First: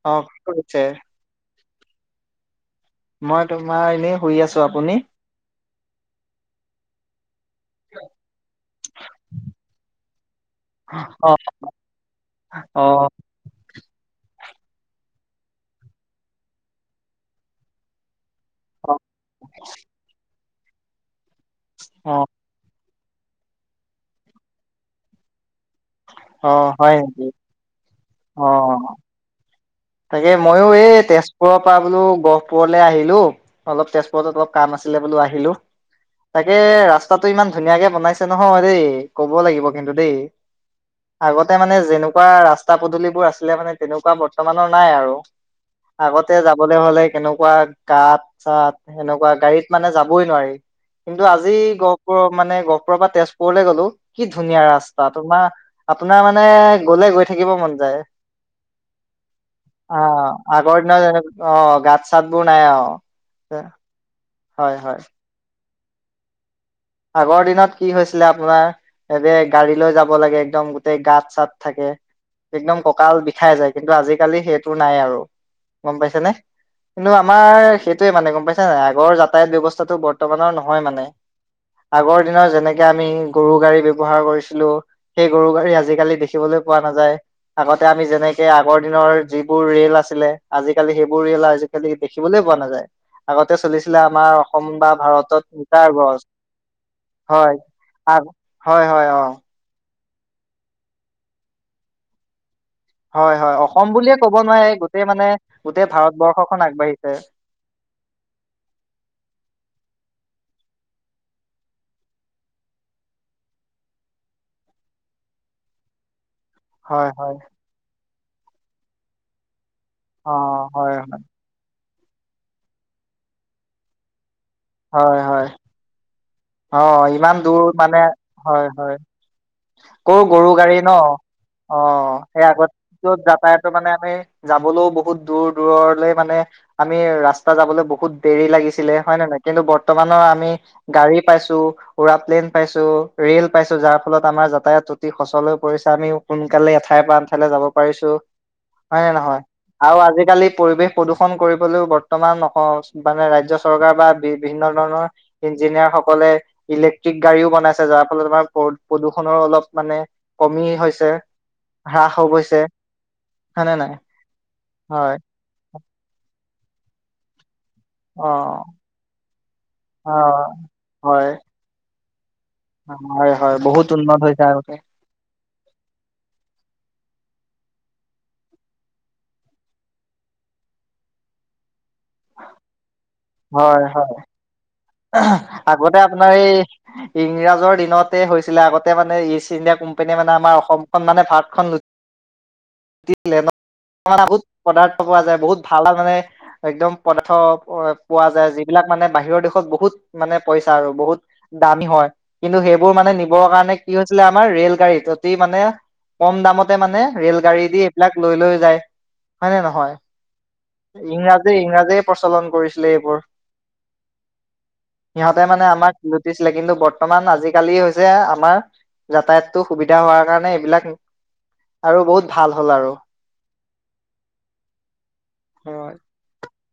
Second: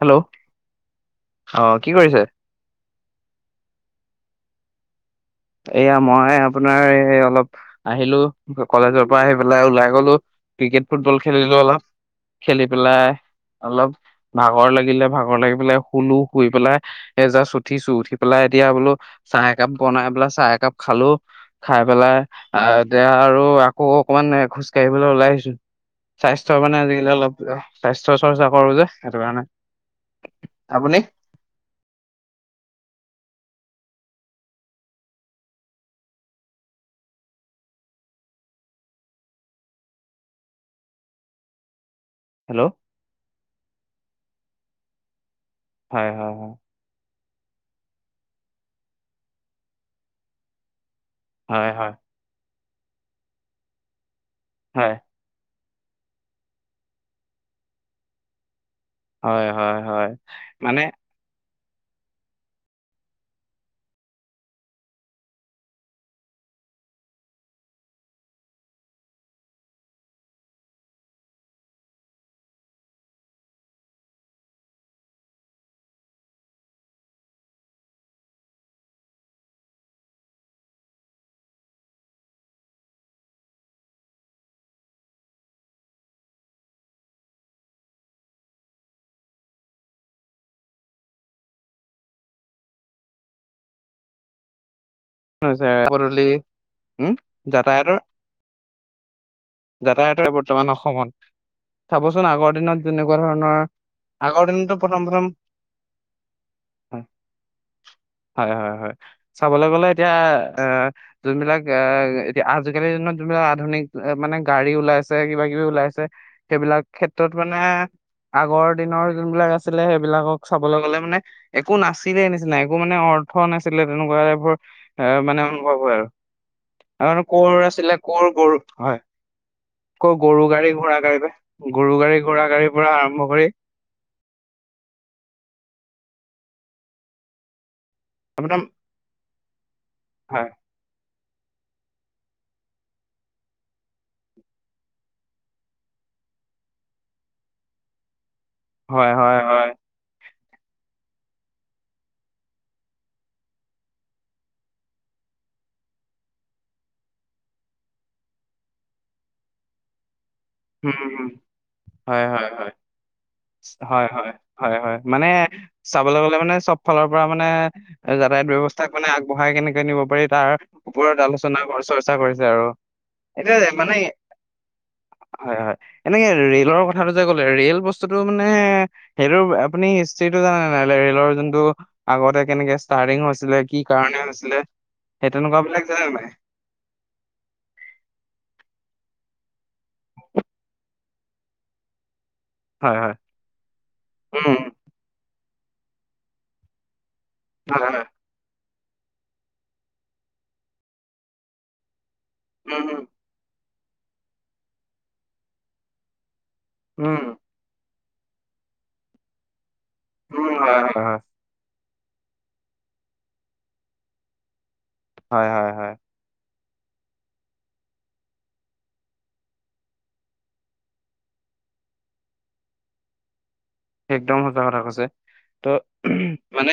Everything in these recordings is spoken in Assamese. হেল্ল' অ', কি কৰিছে? অ', কি কৰিছে? মই তোমাৰ এনেই শুই আছোঁ, আপুনি? এয়া মই আপোনাৰ এই অলপ আহিলোঁ, কলেজৰ পৰা আহি পেলাই ওলাই গ'লো ক্ৰিকেট ফুটবল অ খেলিলো অলপ, খেলি অ পেলাই অলপ ভাগৰ লাগিলে, ভাগৰ লাগি পেলাই শুলো, শুই পেলাই এজাছ উঠিছো, উঠি পেলাই এতিয়া বোলো অ চাহ একাপ বনাই পেলা চাহ একাপ খালোঁ। খাই অ পেলাই, আ এয়া আৰু আকৌ অকণমান খোজ কাঢ়িবলৈ ওলাই আহিছোঁ। স্বাস্থ্য অ মানে হয় আজিকালি নেকি? অলপ স্বাস্থ্য অ চৰ্চা কৰো যে, সেইটো কাৰণে। তাকে মইয়ো এ, আপুনি তেজপুৰৰ পৰা বোলো গহপুৰ লে আহিলোঁ অলপ তেজপুৰত অলপ কাম আছিলে বোলো আহিলোঁ তাকে ৰাস্তাটো ইমান ধুনীয়াকে বনাই নহয় দেই কব লাগিব কিন্তু দেই, আগতে মানে যেনে কুৱা হেল্ল' ৰাস্তা পদূলিবোৰ আছিলে মানে তেনেকুৱা বৰ্ত। মানৰ নাই আৰু। হয় হয় আগতে যাবলে হ'লে কেনে। কুৱা গাত চাত সেনেকুৱা গাড়ীত মানে যাবই নোৱাৰি। কিন্তু আজি হয় হয় গহপুৰত মানে গহ। পুৰৰ পৰা তেজপুৰলে গ'লো। কি ধুনীয়া হয় ৰাস্তা তোমাৰ। আপোনাৰ মানে গলে গৈ থাকিব মন যায়। হয় হয় অ হয়, আগৰ মানে দিনত যেনে অ', গাত চাত বোৰ নাই অ হয় হয়। আগৰ দিনত কি হৈছিলে আপোনাৰ এতে গাড়ী লৈ যাব লাগে একদম গোটেই গাঁত চাত থাকে একদম কঁকাল বিষাই যায় কিন্তু আজিকালি সেইটো নাই আৰু গম পাইছেনে কিন্তু আমাৰ সেইটোৱে মানে গম পাইছে নে আগৰ যাতায়াত ব্যৱস্থাটো বৰ্তমানৰ নহয় মানে আগৰ দিনৰ যেনেকে আমি গৰু গাড়ী ব্যৱহাৰ কৰিছিলো সেই গৰু গাড়ী আজিকালি দেখিবলৈ পোৱা নাযায় আগতে আমি যেনেকে আগৰ দিনৰ যিবোৰ ৰেল আছিলে আজিকালি সেইবোৰ ৰেল আজিকালি দেখিবলৈ পোৱা নাযায় আগতে চলিছিলে আমাৰ অসম বা ভাৰতত মিটাৰ পদূলি গজ উম হয় যাতায়তৰ আগ হয় হয় অ যাতায়তৰে বৰ্তমান অসমত চাবচোন আগৰ দিনত যেনেকুৱা হয় হয় ধৰণৰ অসম বুলিয়ে কব আগৰ দিনতো নোৱাৰি প্ৰথম গোটেই প্ৰথম মানে গোটেই ভাৰতবৰ্ষখন আগবাঢ়িছে হয় আহ যোনবিলাক আহ এতিয়া আজিকালিৰ দিনত যোনবিলাক আধুনিক মানে গাড়ী ওলাইছে কিবা কিবি ওলাইছে সেইবিলাক হয় ক্ষেত্ৰত হয় মানে আগৰ দিনৰ যোনবিলাক আছ আছিলে অ সেইবিলাকক চাবলৈ হয় গ'লে মানে হয় একো নাছ ছিলে নিচিনা একো মানে অৰ্থ নাছিলে তেনেকুৱা টাইপৰ এ হয় মানে হয় অনুভৱ হয় আৰু অ ইমান কৰ দূৰ আছিলে মানে কৰ গৰু হয় হয় আকৌ ক'ৰ গৰু গাড়ী ন ঘোঁৰা বা অ গৰু গাড়ী ঘোঁৰা সেই গাড়ীৰ পৰা আগতেতো আৰম্ভ কৰি যাতায়তো মানে আমি যাবলৈও বহু বহুত দূৰ দূৰলৈ মানে আমি ৰাস্তা যাবলে [unintelligible] বহুত দেৰি আপোনাৰ লাগিছিলে হয় নে নাই কিন্তু বৰ্তমানৰ আমি হয় গাড়ী পাইছো উৰা প্লেইন পাইছো ৰেল পাইছো যাৰ ফলত আমাৰ যাতায়াত অতি সচল হৈ পৰিছে আমি সোনকালে এঠাইৰ পৰা আনঠাইলৈ যাব পাৰিছোঁ। হয় নে নহয় আৰু আজিকালি পৰিৱেশ প্ৰদূষণ কৰিবলৈও বৰ্তমান অ মানে ৰাজ্য চৰকাৰ বা বি বিভিন্ন ধৰণৰ ইঞ্জিনিয়াৰসক- -লে ইলেক্ট্ৰিক গাড়ীও বনাইছে যাৰ ফলত তোমাৰ প্ৰদূষণৰো অলপ মানে কমি উম হৈছে উম হ্ৰাস হয় হৈ হয় গৈছে হয় হয়নে নাই? হয় হয় হয় হয় মানে। চাবলৈ গলে মানে চব ফালৰ পৰা মানে। অ যাতায়াত ব্যৱস্থাক মানে আগবঢ়াই কেনেকে নিব অ পাৰি তাৰ ওপৰত হয় আলোচনা। [unintelligible] [unintelligible] আৰু হয় হয় এতিয়া বহুত মানে উন্নত হৈছে আগতে হয় হয় এনেকে ৰেলৰ কথ। [unintelligible] ক'লে ৰে'ল বস্ত। -স্তুটো মানে সেইটো আপুনি হিষ্ট্ৰীটো জানে নাই ৰে'লৰ যোনটো আগতে কেনেকে। ষ্টাৰ্টিং হৈছিলে কি হয় হয় কাৰণে হৈছিলে। সেই তেনেকুৱা বিলাক আগতে জানে নাই আপোনাৰ এই ইংৰাজৰ দিনতে হৈছিলে। আগতে মানে ইষ্ট ইণ্ডিয়া কোম্পানীয়ে মানে আমাৰ অসমখন মানে ভাৰতখন। হয় হয় [unintelligible] বহুত উম পদাৰ্থ পোৱা যায় বহুত। ভাল মানে একদম। পদাৰ্থ হয় হয় পোৱা যায় যি। এইবিলাক মানে বাহিৰৰ দেশত। বহুত মানে পইচা আৰু বহুত দামী হয়। কিন্তু উম সেইবোৰ উম মানে নিবৰ কাৰণে। কি হৈছিলে আমাৰ ৰেল-গাড়ীত অতি মানে কম দামত। মানে উম ৰেল-গাড়ী দি। বিলাক লৈ লৈ যায় হয়নে নহয়। উম হয় হয় ইংৰাজী ইংৰাজী। প্ৰচলন কৰিছিলে এইবোৰ। সিহঁতে হয় মানে হয় হয় আমাক লুটিছিলে কিন্তু। বৰ্তমান আজিকালি হৈছে আমাৰ যাতায়াতটো সুবিধা হোৱাৰ কাৰণে এইবিলাক আৰু বহুত ভাল হ'ল আৰু। একদম সচাঁ কথা কৈছে ত'। হয়, মানে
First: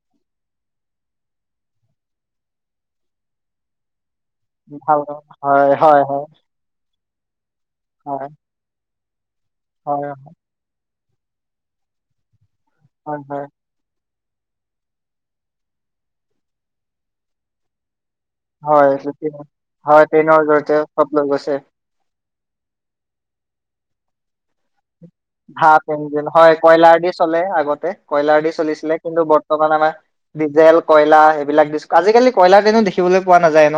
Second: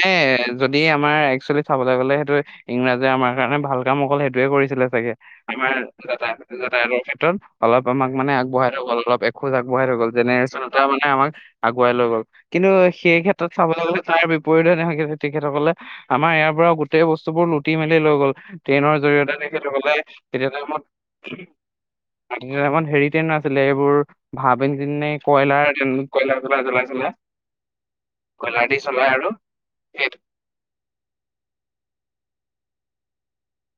যদি আমাৰ একচুৱেলি চাবলৈ গ'লে সেইটো ইংৰাজে আমাৰ কাৰণে ভাল কাম অকল সেইটো। কৰিছিলে ভাল চাগে হ'ল। হয় আমাৰ হয় হয় যাতায়তৰ ক্ষেত্ৰত অলপ আমাক হয় মানে আগবঢ়াই থৈ গ'ল অলপ। খোজ আগবঢ়াই থৈ গ'ল হয় যেনে। আমাক। বঢ়াই লৈ গ'ল। কিন্তু সেই হয় হয়। ক্ষেত্ৰত চাবলৈ গ'লে। তাৰ বিপৰীতে নহয় তেখেতসকলে আমাৰ ইয়াৰ পৰা গোটেই বস্তু বোৰ লুটি মেলি লৈ গ'ল। হয় ট্ৰেইনৰ লুটিয়ে জৰিয়তে তেখেতসকলে হয় ট্ৰেইনৰ তেতিয়া জৰিয়তে টাইমত চব লৈ গৈছে। টাইমত হেৰি ট্ৰেইন নাছিলে এইবোৰ। ভাব ইঞ্জিন নে। কয়লাৰ ভাব ট্ৰেইন- ইঞ্জিন কয়লা হয়। চলা জ্বলাই কয়লাৰ দি চলাই চলে আগতে কয়লাৰ দি চলিছিলে কিন্তু বৰ্তমান আমাৰ সেইটো ডিজেল কয়লাৰ সেইবিলাক। আজিকালি কয়লাৰ ট্ৰেইন দেখিবলৈ পোৱা নাযায় ন।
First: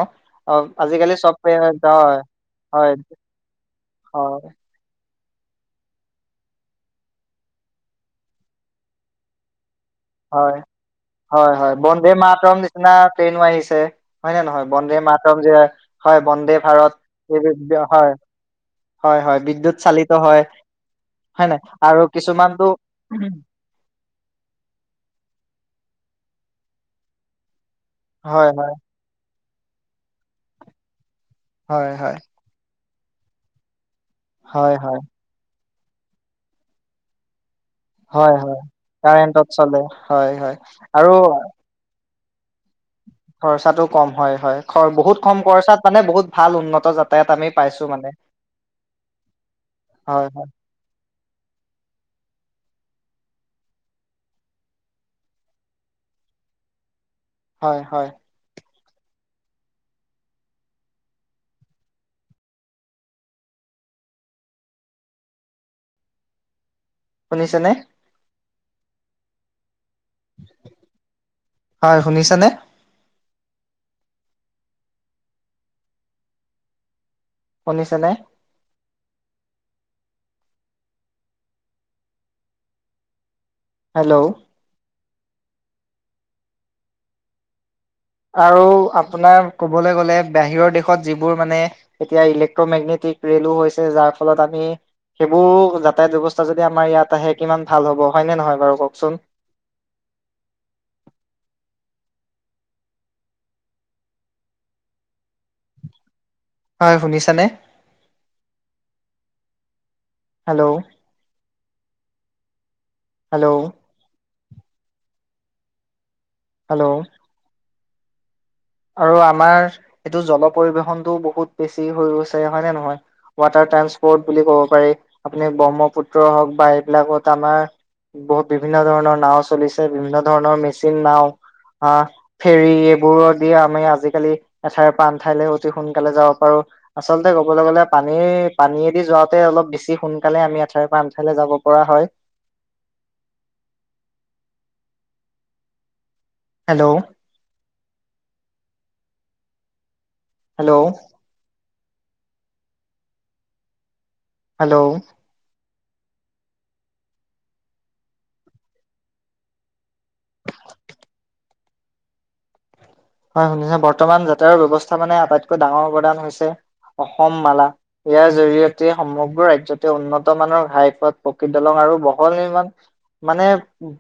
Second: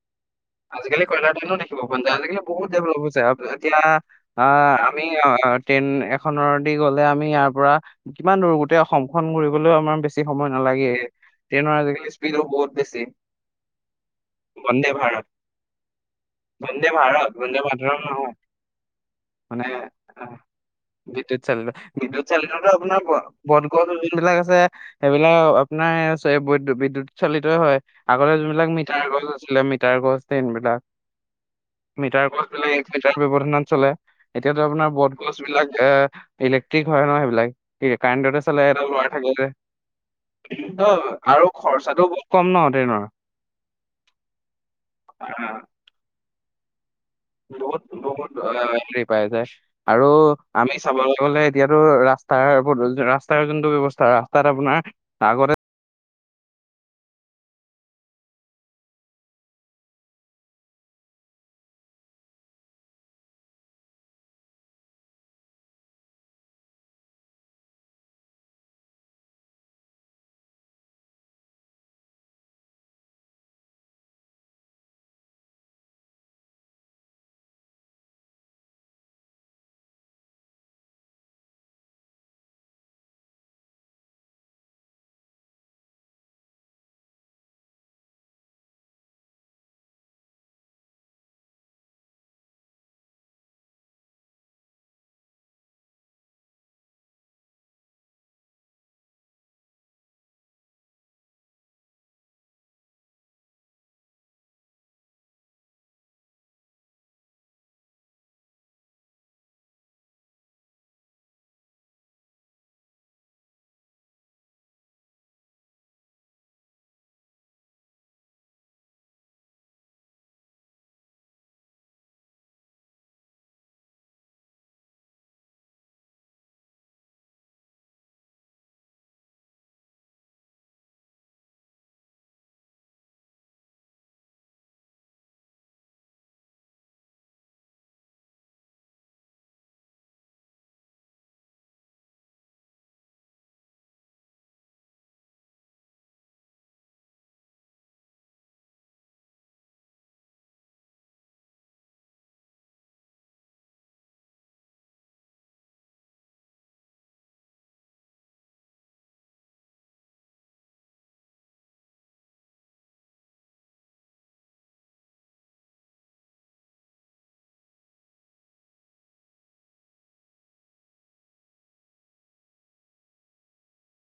অ আজিকালি কয়লা চব ট্ৰেইনো ট্ৰেইন দেখিব পোৱা যায় হয় আজিকালি বহুত হয় ডেভলপ হৈছে এতিয়া হয়। আহ আমি। অ ট্ৰেইন এখনৰ দি গ'লে আমি ইয়াৰ পৰা কিমান দূৰ গোটেই অসমখন ঘূৰিবলৈও আমাৰ। বেছি সময় হয়, নালাগে হয়, ট্ৰেইনৰ হয় আজিকালি বন্দে স্পীডো মাৰতম বহুত নিচিনা বেছি ট্ৰেইনো আহিছে হয় নে নহয় বন্দে মাতৰম। যে হয়, বন্দে ভাৰত এই বি- বন্দে বি- মাতৰম হয়, নহয় হয়, হয়, মানে, বিদ্যুৎ চালিত হয়, বিদ্যুৎ হয় চাল নাই? আৰু বিদ্যুৎ চালিতো কিছুমানটো আপোনাৰ বটগছ যোনবিলাক আছে। সেইবিলাক আপোনাৰ বিদ্যুৎ চালিত হয়। আগতে হয়, যোনবিলাক হয়, মিটাৰ গছ। আছিলে মিটাৰ গছ। এইনবিলাক। হয়, হয়, মিটাৰ গছ বিলাক। সেই তাৰ ব্যৱধানত চলে।। এতিয়াতো হয়, হয়, আপোনাৰ বত গছ বিলাক। এ ইলেক্ট্ৰিক হয় ন সেইবিলাক। কি হয়, কাৰেণ্টতে হয়। চলে এই ডাল উৱা থাকিলে যে কাৰেণ্টত চলে হয়, হয় আৰু খৰচাটো বহু। খৰচাটো কম হয়, হয়। বহুত কম খৰচাত পালে বহুত। ভাল উন্নত যাত। বহুত বহুত হেৰি পাই যায়। আৰু হয়, হয়, আমি চাব। গ'লে এতিয়াতো ৰাস্তাৰ ৰাস্তাৰ যোনটো ব্যৱস্থা ৰাস্তাত আপোনাৰ আগতে। হয় হয়। শুনিছে নে। হয় শুনিছা নে। শুনিছানে। হেল্ল'। আৰু আপোনাৰ কবলৈ গলে বাহিৰৰ দেশত যিবোৰ মানে এতিয়া ইলেক্ট্ৰমেগনেটিক ৰেলো হৈছে যাৰ ফলত আমি সেইবোৰ যাতায়াত ব্যৱস্থা যদি আমাৰ ইয়াত আহে কিমান ভাল হ'ব হয়নে নহয় বাৰু কওঁকচোন। হয় শুনিছেনে। হেল্ল'। হেল্ল'। হেল্ল'। আৰু আমাৰ এইটো জল পৰিবেশনতটো বহুত বেছি হৈ গৈছে। হয় নে নহয় ৱাটাৰ ট্ৰানসপৰ্ট বুলি কব পাৰি আপুনি ব্ৰহ্মপুত্ৰ হওক বা এইবিলাকত আমাৰ বহুত বিভিন্ন ধৰণৰ নাও চলিছে বিভিন্ন ধৰণৰ মেচিন নাও আহ ফেৰী এইবোৰত। আমি আজিকালি এঠাইৰ পৰা আন ঠাইলৈ অতি সোনকালে যাব পাৰো। আচলতে কবলৈ গলে পানী পানীয়েদি যোৱাতে অলপ বেছি সোনকালে আমি এঠাইৰ পৰা আন ঠাইলে যাব পৰা হয়। হেল্ল'। হেল্ল'। হেল্ল'। হয় শুনিছেনে বৰ্তমান যাতায়ৰ ব্যয়ৱস্থা মানে আটাইতকৈ ডাঙৰ প্ৰদান হৈছে অসম মালা ইয়াৰ জৰিয়তে সমগ্ৰ ৰাজ্যতে উন্নত মানৰ ঘাইপথ প্ৰকৃত দলং আৰু বহল নিৰ্মাণ মানে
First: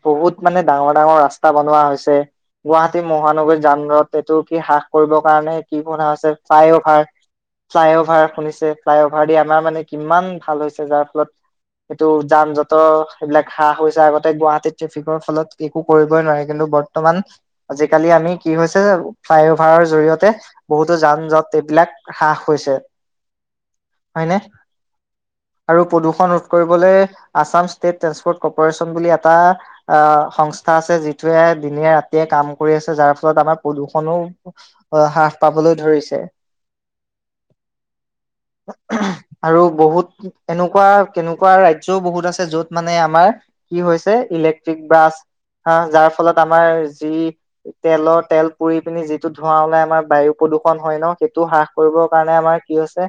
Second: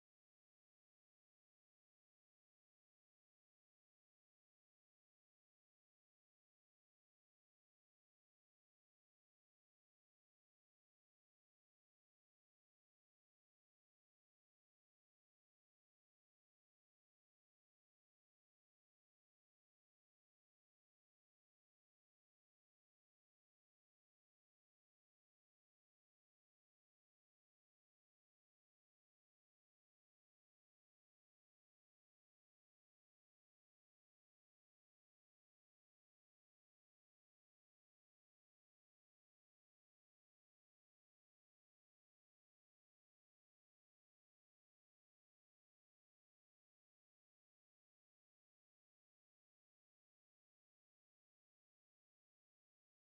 বহুত মানে ডাঙৰ ডাঙৰ ৰাস্তা বনোৱা হৈছে। গুৱাহাটী মহানগৰী যান জঁট এইটো কি হ্ৰাস কৰিবৰ কাৰণে কি বনা হৈছে ফ্লাইঅভাৰ ফ্লাইঅভাৰ শুনিছে ফ্লাইঅভাৰ দি আমাৰ মানে কিমান ভাল হৈছে যাৰ ফলত এইটো যান জঁটৰ এইবিলাক হ্ৰাস হৈছে আগতে গুৱাহাটীত ট্ৰেফিকৰ ফলত একো কৰিবই নোৱাৰে কিন্তু বৰ্তমান আজিকালি আমি কি হৈছে। ফ্লাই অভাৰৰ জৰিয়তে বহুতো যান-জট এইবিলাক হ্ৰাস হৈছে, হয়নে? আৰু প্ৰদূষণ ৰোধ কৰিবলৈ আছাম ষ্টেট ট্ৰেন্সপৰ্ট কপৰেচন বুলি এটা আ সংস্থা আছে, যিটোৱে দিনে-ৰাতিয়ে কাম কৰি আছে, যাৰ ফলত আমাৰ প্ৰদূষণো হ্ৰাস পাবলৈ ধৰিছে, আৰু বহুত এনেকুৱা, কেনেকুৱা ৰাজ্যও বহুত আছে যত মানে আমাৰ কি হৈছে, ইলেক্ট্ৰিক বাছ, হ যাৰ ফলত আমাৰ যি তেলৰ তেল পুৰি পিনি যিটো ধোৱা ওলাই আমাৰ বায়ু প্ৰদূৰণ হয় ন, সেইটো হ্ৰাস কৰিবৰ কাৰণে আমাৰ কি হৈছে,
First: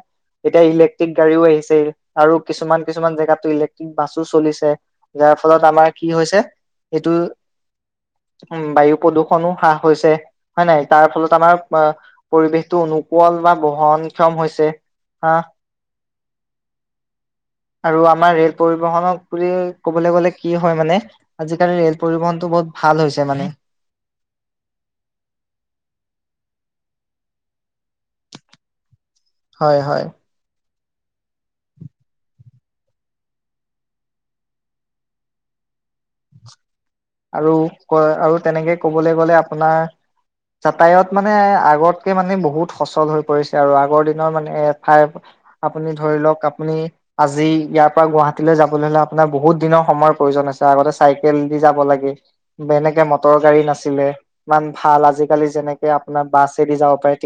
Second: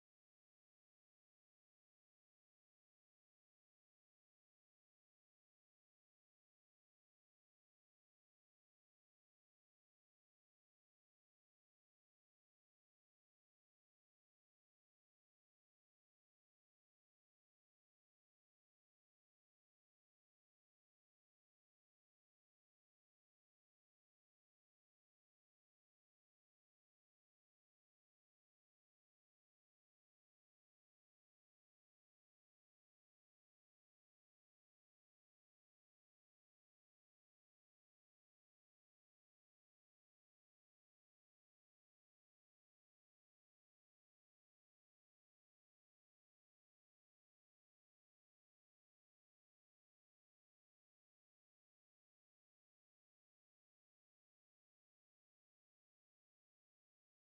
এতিয়া ইলেক্ট্ৰিক গাড়ীও আহিছে আৰু কিছুমান কিছুমান জেগাতো ইলেক্ট্ৰিক বাছো চলিছে, যাৰ ফলত আমাৰ কি হৈছে, এইটো উ বায়ু প্ৰদূৰ্ষনো হ্ৰাস হৈছে। হয়ে নাই? তাৰ ফলত আমাৰ পৰিবেশটো অনুকল বা বহনক্ষম হৈছে হা, আৰু আমাৰ ৰেল পৰিবহনক বুলি কবলৈ গ'লে কি হয় মানে, আজিকালি ৰেল পৰিবহনটো বহুত ভাল হৈছে মানে। হয়, হয়। আৰু ক আৰু তেনেকে কবলৈ গলে আপোনাৰ, যাতায়ত মানে আগতকে মানে বহুত সচল হৈ পৰিছে আৰু আগৰ দিনৰ মানে এঠাই, আপুনি ধৰি লওক, আপুনি আজি ইয়াৰ পৰা গুৱাহাটীলৈ যাবলৈ হলে আপোনাৰ বহুত দিনৰ সময় প্ৰয়োজন আছে, আগতে চাইকেল দি যাব লাগে এনেকে মটৰ গাড়ী নাছিলে, ইমান ভাল আজিকালি যেনেকে আপোনাৰ বাছেদি যাব পাৰে